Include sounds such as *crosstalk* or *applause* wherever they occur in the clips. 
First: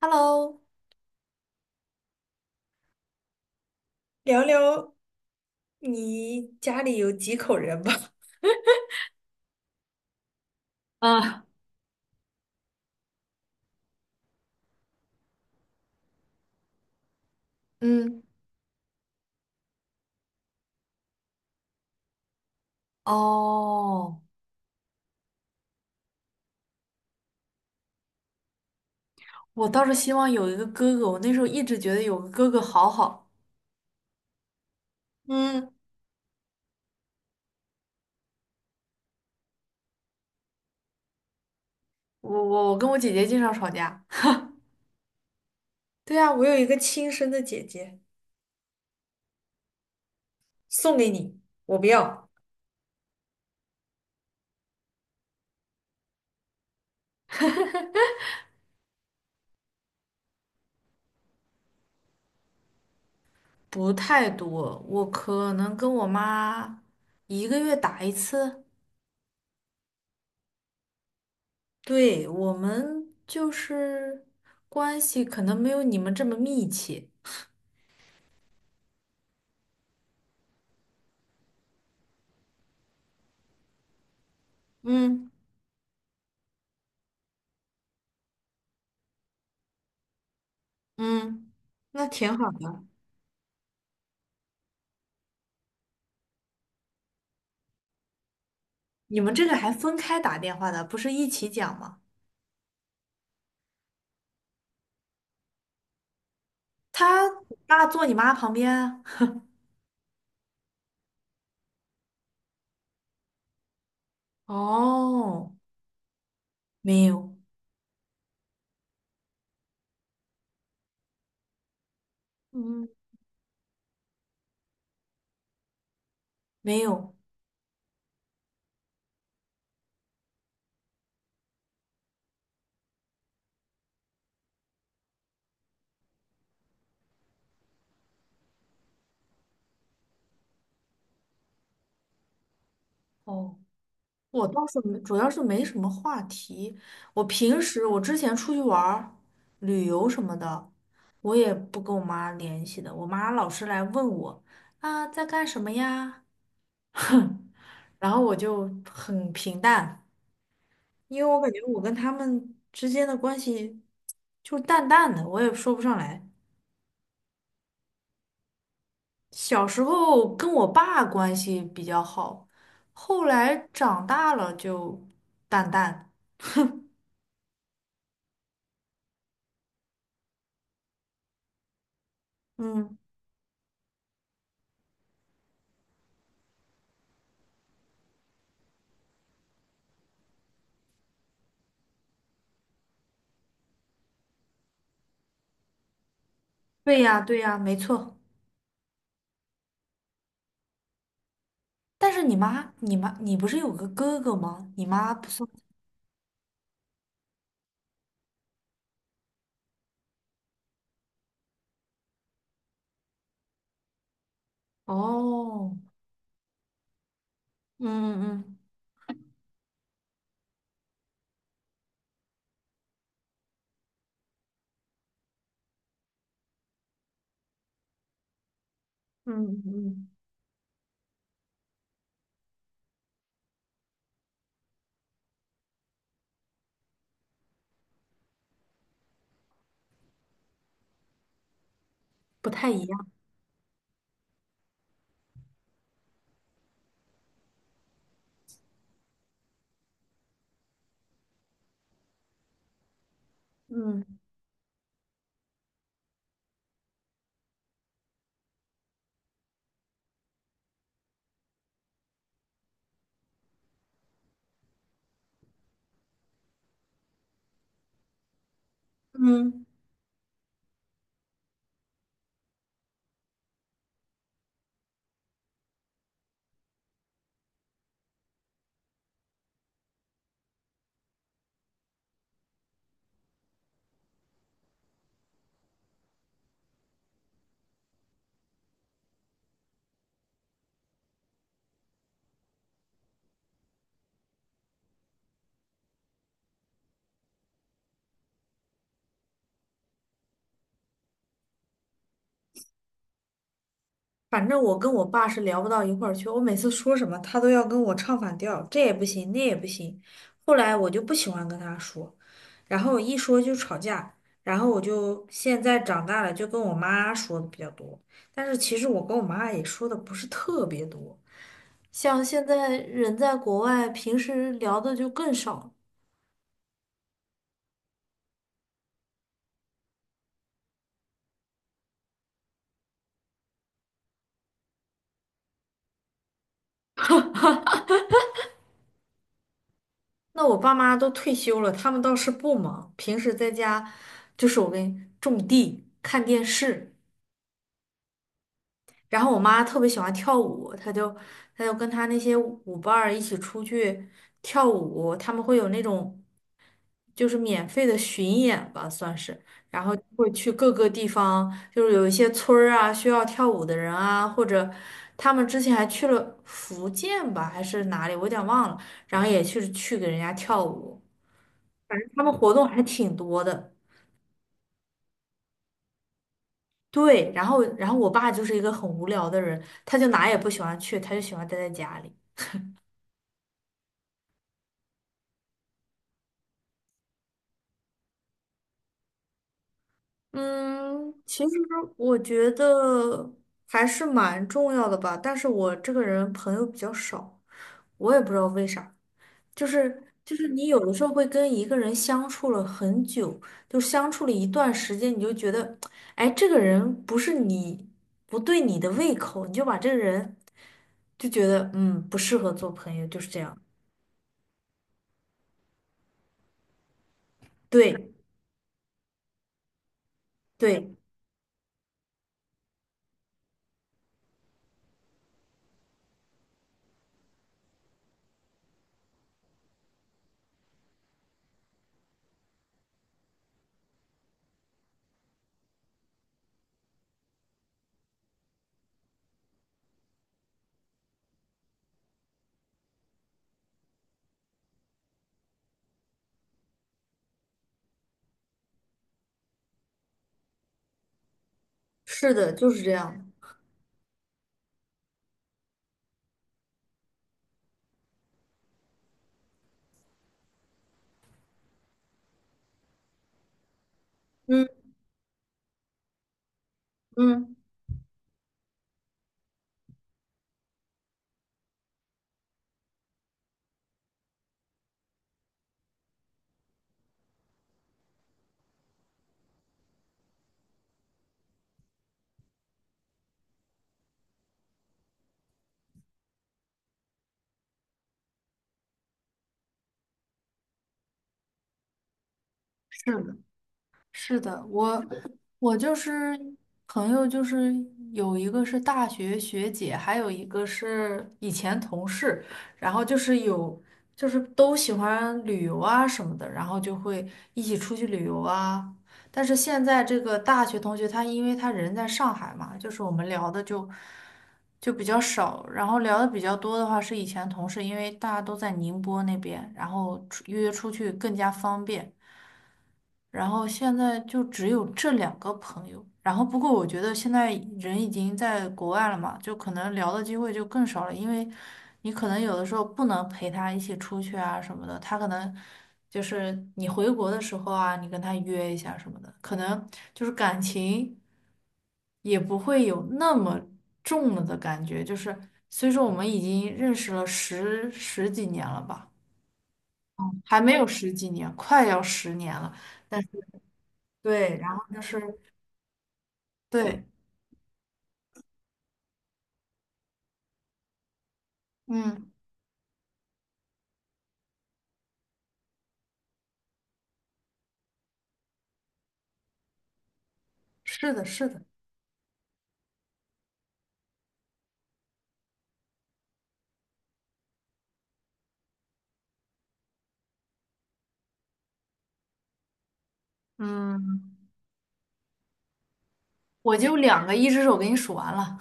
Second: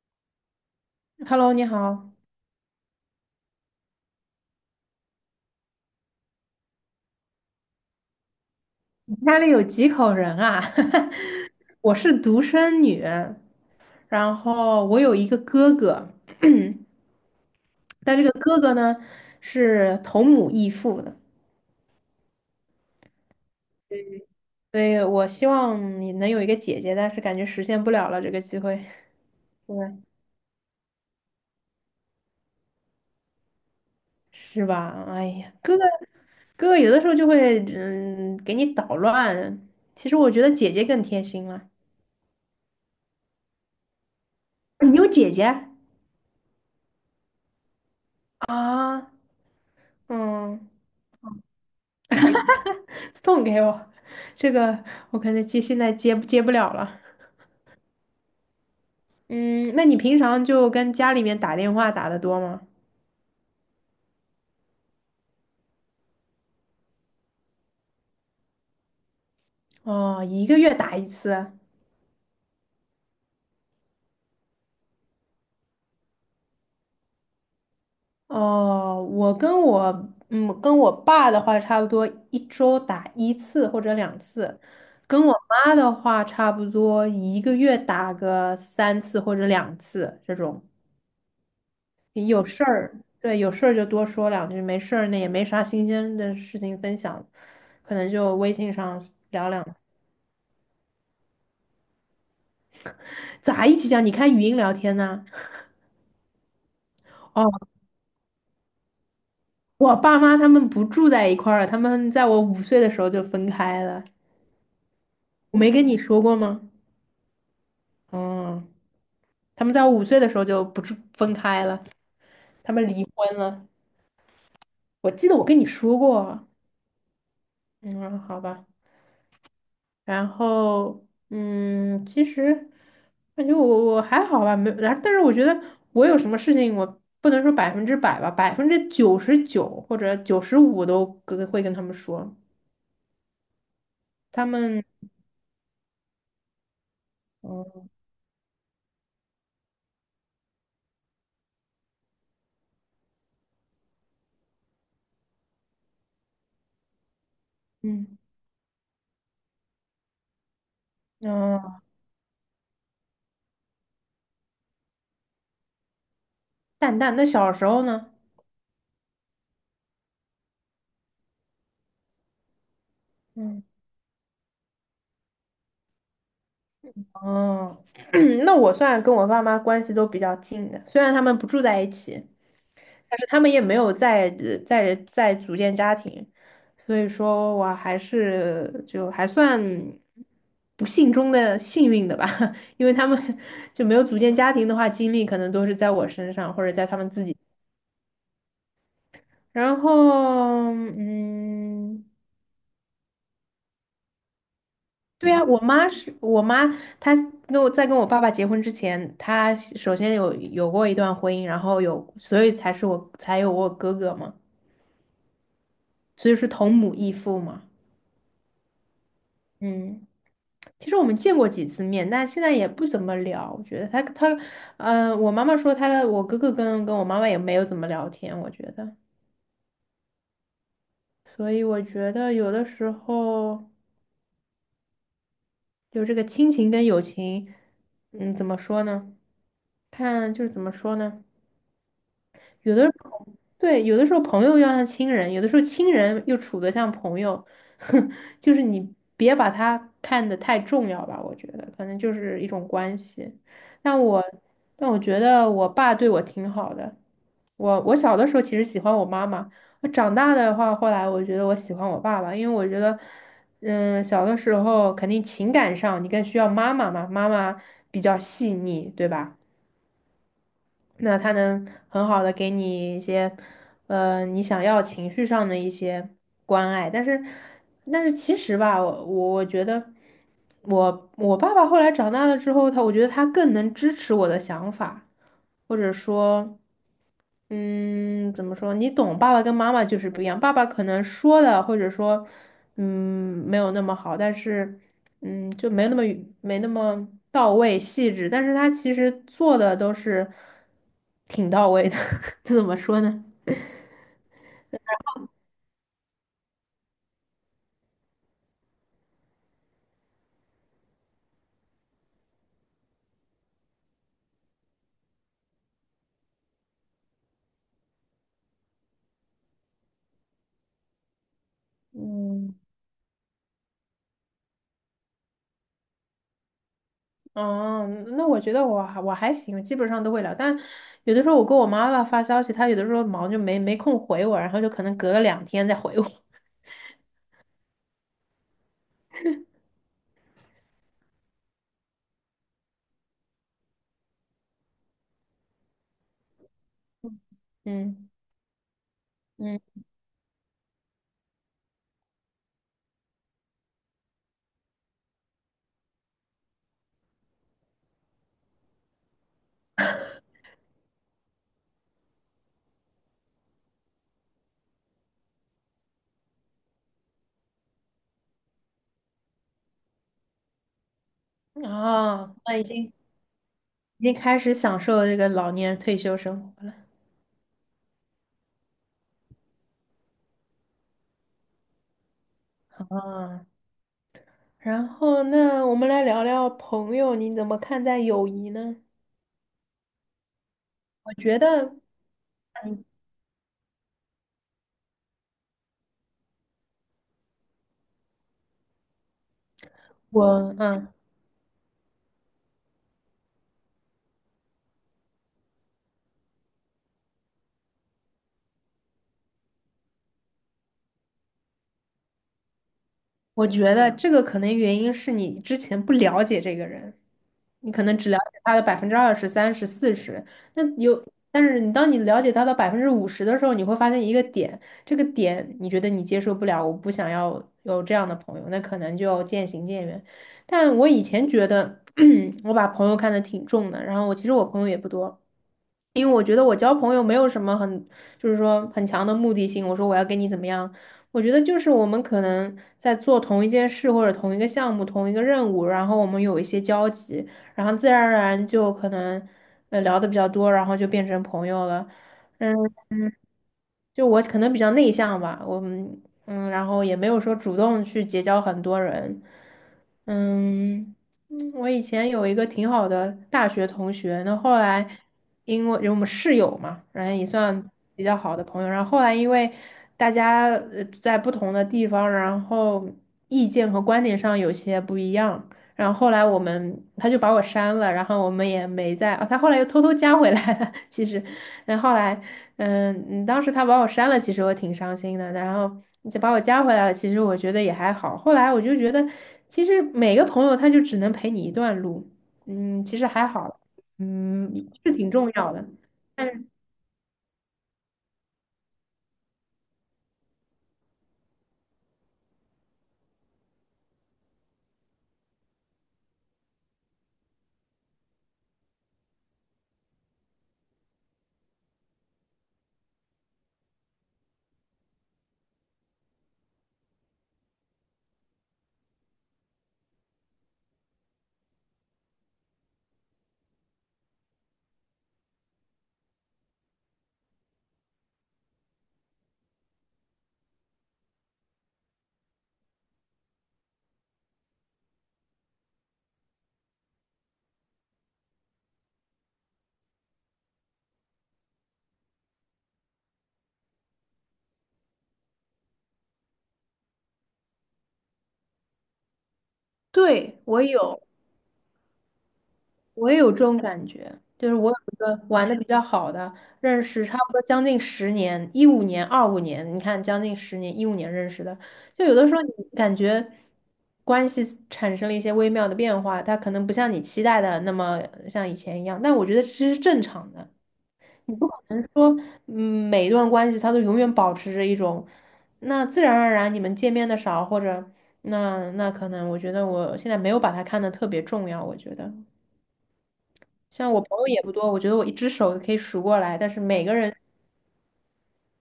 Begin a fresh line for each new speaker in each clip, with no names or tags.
Hello,
Hello，你好，
聊聊你家里有几口人吧？
你家里有几口人啊？
*laughs* 啊，
*laughs* 我是独生女，然后我有一个哥哥，但
嗯，
这个哥哥呢是同母异父的，
哦，
所以我希望你能有一个姐姐，但是感觉实现不了了这个机会，
我
对，
倒是希望有一个哥哥，我那时候一直觉得有个哥哥好好。
是吧？哎呀，
嗯，
哥哥有的时候就会给你捣乱，其实我觉得姐姐更贴心了。
我跟我姐姐经常吵架，
你有姐姐
对啊，我有一个亲生的姐姐，
啊？嗯。
送给你，我不要。
*laughs* 送给我，这个我可能现在接不了了。嗯，那你平常就跟家里面打电话打得多吗？
不太多，我可能跟我妈一个月打一次。
哦，一个月打一次。
对，我们就是关系可能没有你们这么密切。
哦，我跟我嗯跟我爸的话，差不多一周打一次或者两次，跟
嗯。
我妈的话，差不多一个月打个三次或者两次这种。
嗯，那挺
有
好
事
的。
儿，对，有事儿就多说两句，没事儿那也没啥新鲜的事情分享，可能就微信上
你们这
聊
个
两
还
句，
分开打电话的，不是一起讲吗？
咋一起讲？你看语音聊天呢、哦，
你爸坐你妈旁边啊。
我爸妈他们不住在一块儿了，他们在我五岁的时候就分开了。
哦，
我没跟你说过吗？
没有，
嗯，他们在我五岁的时候就不住分开了，他们
嗯，
离婚了。我记得我跟你说过。
没有。
嗯，好吧。然后，其实感觉我还好吧，没，然后但是我觉得我有什么事情，我不能说100%吧，99%或者95都会跟他们说，
哦，
他
我倒是
们，
没，主要是没什么话题。我平时
嗯，
我之前出去玩儿旅游什么的，我也不跟我妈联系的。我妈老是来问我啊，在干什么呀？*laughs* 然
嗯
后我就很平淡。因为我感觉我
嗯，
跟他们之间的关系就是淡淡的，我也说不上来。
淡淡。那小时候呢？
小时候跟我爸关系比较好，后来
嗯
长大了就淡淡。
哦，*clears throat* 那我算跟我爸妈关系都比较近的，虽然他们不住在一起。
嗯，
但是他们也没有在组建家庭，所以说我还是就还算不幸中的幸运的吧。*laughs* 因为他们就没有组建家庭的话，精力可能都是在我身上或者在他
对
们
呀，
自己。
对呀，没错。
然后，嗯，
但是你妈，你不是有个哥哥吗？你妈不
对啊，
算。
我妈是我妈，她跟我跟我爸爸结婚之前，她首先有过一段婚姻，然后有，所以才是我才有我哥哥嘛，
哦，
所以是同母异父嘛。
嗯嗯
嗯，其实我们见过几次面，但现在也不怎么聊。我觉得他，呃，我妈妈说他，我哥哥跟我妈妈也没有怎么聊天，我觉得。
嗯嗯嗯，
所以我觉得有的时候就这个亲情跟友情，嗯，怎么说呢？看就是怎么说呢？
不太
有
一
的。
样。
对，有的时候朋友要像亲人，有的时候亲人又处得像朋友。*laughs* 就是你别把他看得太重要吧，我觉得可能就是一种关系。但
嗯
我但我觉得我爸对我挺好的，我小的时候其实喜欢我妈妈，我长大的话，后来我觉得我喜欢我爸爸，因为我觉得，嗯，小的时候肯定情感上你更需要妈妈嘛，妈妈比较细腻，对吧？
嗯。
那他能很好的给你一些，呃，你想要情绪上的一些关爱。但是，但是其实吧，我觉得我爸爸后来长大了之后，我觉得他更能支持我的想法，或者说。嗯，怎么说？你懂，爸爸跟妈妈就是不一样。爸爸可能说的，或者说，嗯，没有那么好，但是，嗯，就没有那么没那么到位、细致。但是他其实做的都是挺到位的。*laughs* 这怎么说呢？
反正我跟我爸是聊不到一块儿去，我每次说什么他都要跟我唱反调，这也不行，那也不行。后来我就不喜欢跟他说，然后一说就吵架，然后我就现在长大了，就跟我妈说的比较多。但是其实我跟我妈也说的不是特别多，像现
嗯，
在人在国外，平时聊的就更少了。
哦，那我觉得我还行，基本上都会聊。但有的时候我跟我妈妈发消息，她有的时候忙就没空回我，然后就可能隔了2天再回我。*laughs*
那我爸妈都退休了，他们倒是不忙，平时在家就是我跟种地、看电视。
嗯
然后我
嗯，
妈特别喜欢跳舞，她就跟她那些舞伴儿一起出去跳舞，他们会有那种就是免费的巡演吧，算是，然后会去各个地方，就是有一些村儿啊需要跳舞的人啊，或者他们之前还去了福建吧，还是哪里，我有点忘了，然后也去给人家跳舞，反正他们
啊。
活
那已
动还
经
挺多的。
已经开始享受这个老年退休生活了
对，然后我爸就是一个很无聊的人，他就哪也不喜欢去，他就喜欢待在家里。
啊。然后，那我们来聊聊朋友，你怎么看待友谊呢？我
嗯，其
觉
实
得，
我觉
嗯
得还是蛮重要的吧，但是我这个人朋友比较少，我也不知道为啥，就是
我
你有
嗯，
的时候会跟一个人相处了很久，就相处了一段时间，你就觉得，哎，这个人不是你不对你的胃口，你就把这个人就觉得嗯不适合做朋友，就是这
我
样。
觉得这个可能原因是你之前不了解这个人，你可能只
对
了解他的20%、30、40，那
对，
有，但是当你了解他的50%的时候，你会发现一个点，这个点你觉得你接受不了，我不想要有这样的朋友，那可能就渐行渐远。但我以前觉得 *clears throat* 我把朋友看得挺重的，然后其实我朋友也不多。因为我觉得我交朋友没有什么很，就是说很强的目的性。我说我要跟你怎么样？我觉得就是我们可能在做同一件事或者同一个项目、同一个任务，然后我们有一些交集，然后自然而然就可能聊的比较多，然后就变成朋友了。
是的，
嗯。
就是这样。
就我可能比较内向吧，我嗯嗯，然后也没有说主动去结交很多人。嗯，嗯。我以前有一个挺好的大学同学，那后
嗯
来因为我们室友嘛，然后也
嗯，
算比较好的朋友，然后后来因为大家在不同的地方，然后意见和观点上有些不一样，然后后来他就把我删了，然后我们也没在，哦，他后来又偷偷加回来了，*laughs* 其实，然后来。嗯，当时他把我删了，其实我挺伤心的。然后你再把我加回来了，其实我觉得也还好。后来我就觉得，其实每个朋友他就只能陪你一段路，嗯，其实
是
还
的。
好，
是
嗯，
的，
是
我
挺重要的。
我就
但
是
是
朋友，就是有一个是大学学姐，还有一个是以前同事，然后就是有就是都喜欢旅游啊什么的，然后就会一起出去旅游啊。但是现在这个大学同学，他因为他人在上海嘛，就是我们聊的就比较少，然后聊的比较多的话是以前同事，因为大家都在宁波那边，然后出约出去更加方便。然后现在就只有这两个朋友。然后不过我觉得现在人已经在国外了嘛，就可能聊的机会就更少了，因为你可能有的时候不能陪他一起出去啊什么的，他可能就是你回国的时候啊，你跟他约一下什么的，可能就是感情也不会有那么重了的感觉。就是虽说我们已经认识了十几年了吧，
对，
还
我
没有
有，
十几年，快要10年了。
我也有这种感觉，就是
对，
我
然
有
后
一
就
个
是
玩的比较好的，认
对，
识差不多将近十年，一五年、2025年，你看将近十年，一五年认识的，就有的
嗯，
时候你感觉关系产生了一些微妙的变化，它可能不像你期待的那么像以前一样，但我觉得其实是正常的，
是的，
你不
是
可
的，
能说，嗯，每一段关系它都永远保持着一种，那自然而然你们见面的少，或者那可能我觉得我现在没有把它看得特别重要，我觉得。像我朋
嗯，
友也不多，我觉得我一只手可以数过来，但是
我
每个
就
人，
两个一只手给你数完了。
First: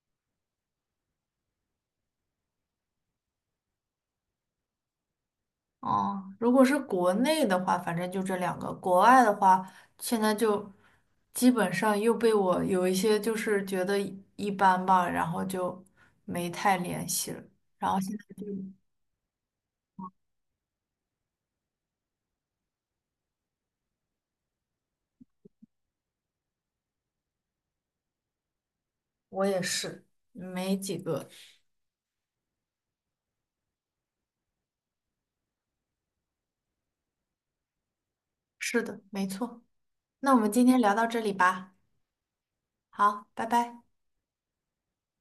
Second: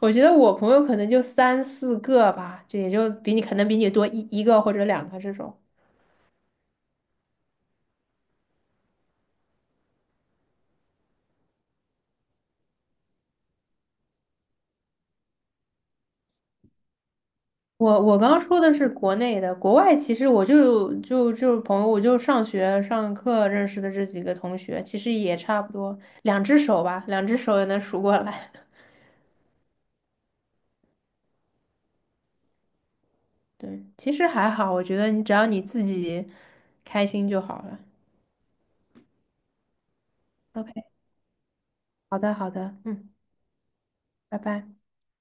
我觉得我朋友可能就三四个吧，也就可能比你多一个或者两个这种。
哦，如果是国内的话，反正就这两个；国外的话，现在就基本上又被我有一些就是觉得一般吧，然后就没太联系了。然后
我
现
我
在
刚刚
就
说的是国内的，国外其实我就就就朋友，我就上学上课认识的这几个同学，其实也差不多两只手吧，两只手也能数过来。*laughs*
我也是没几个。
对，其实还好，我觉得你只要你自己开心就好了。
是的，没错。那我们今
OK，
天聊到这里吧。
好的好的，嗯，
好，拜拜。
拜拜。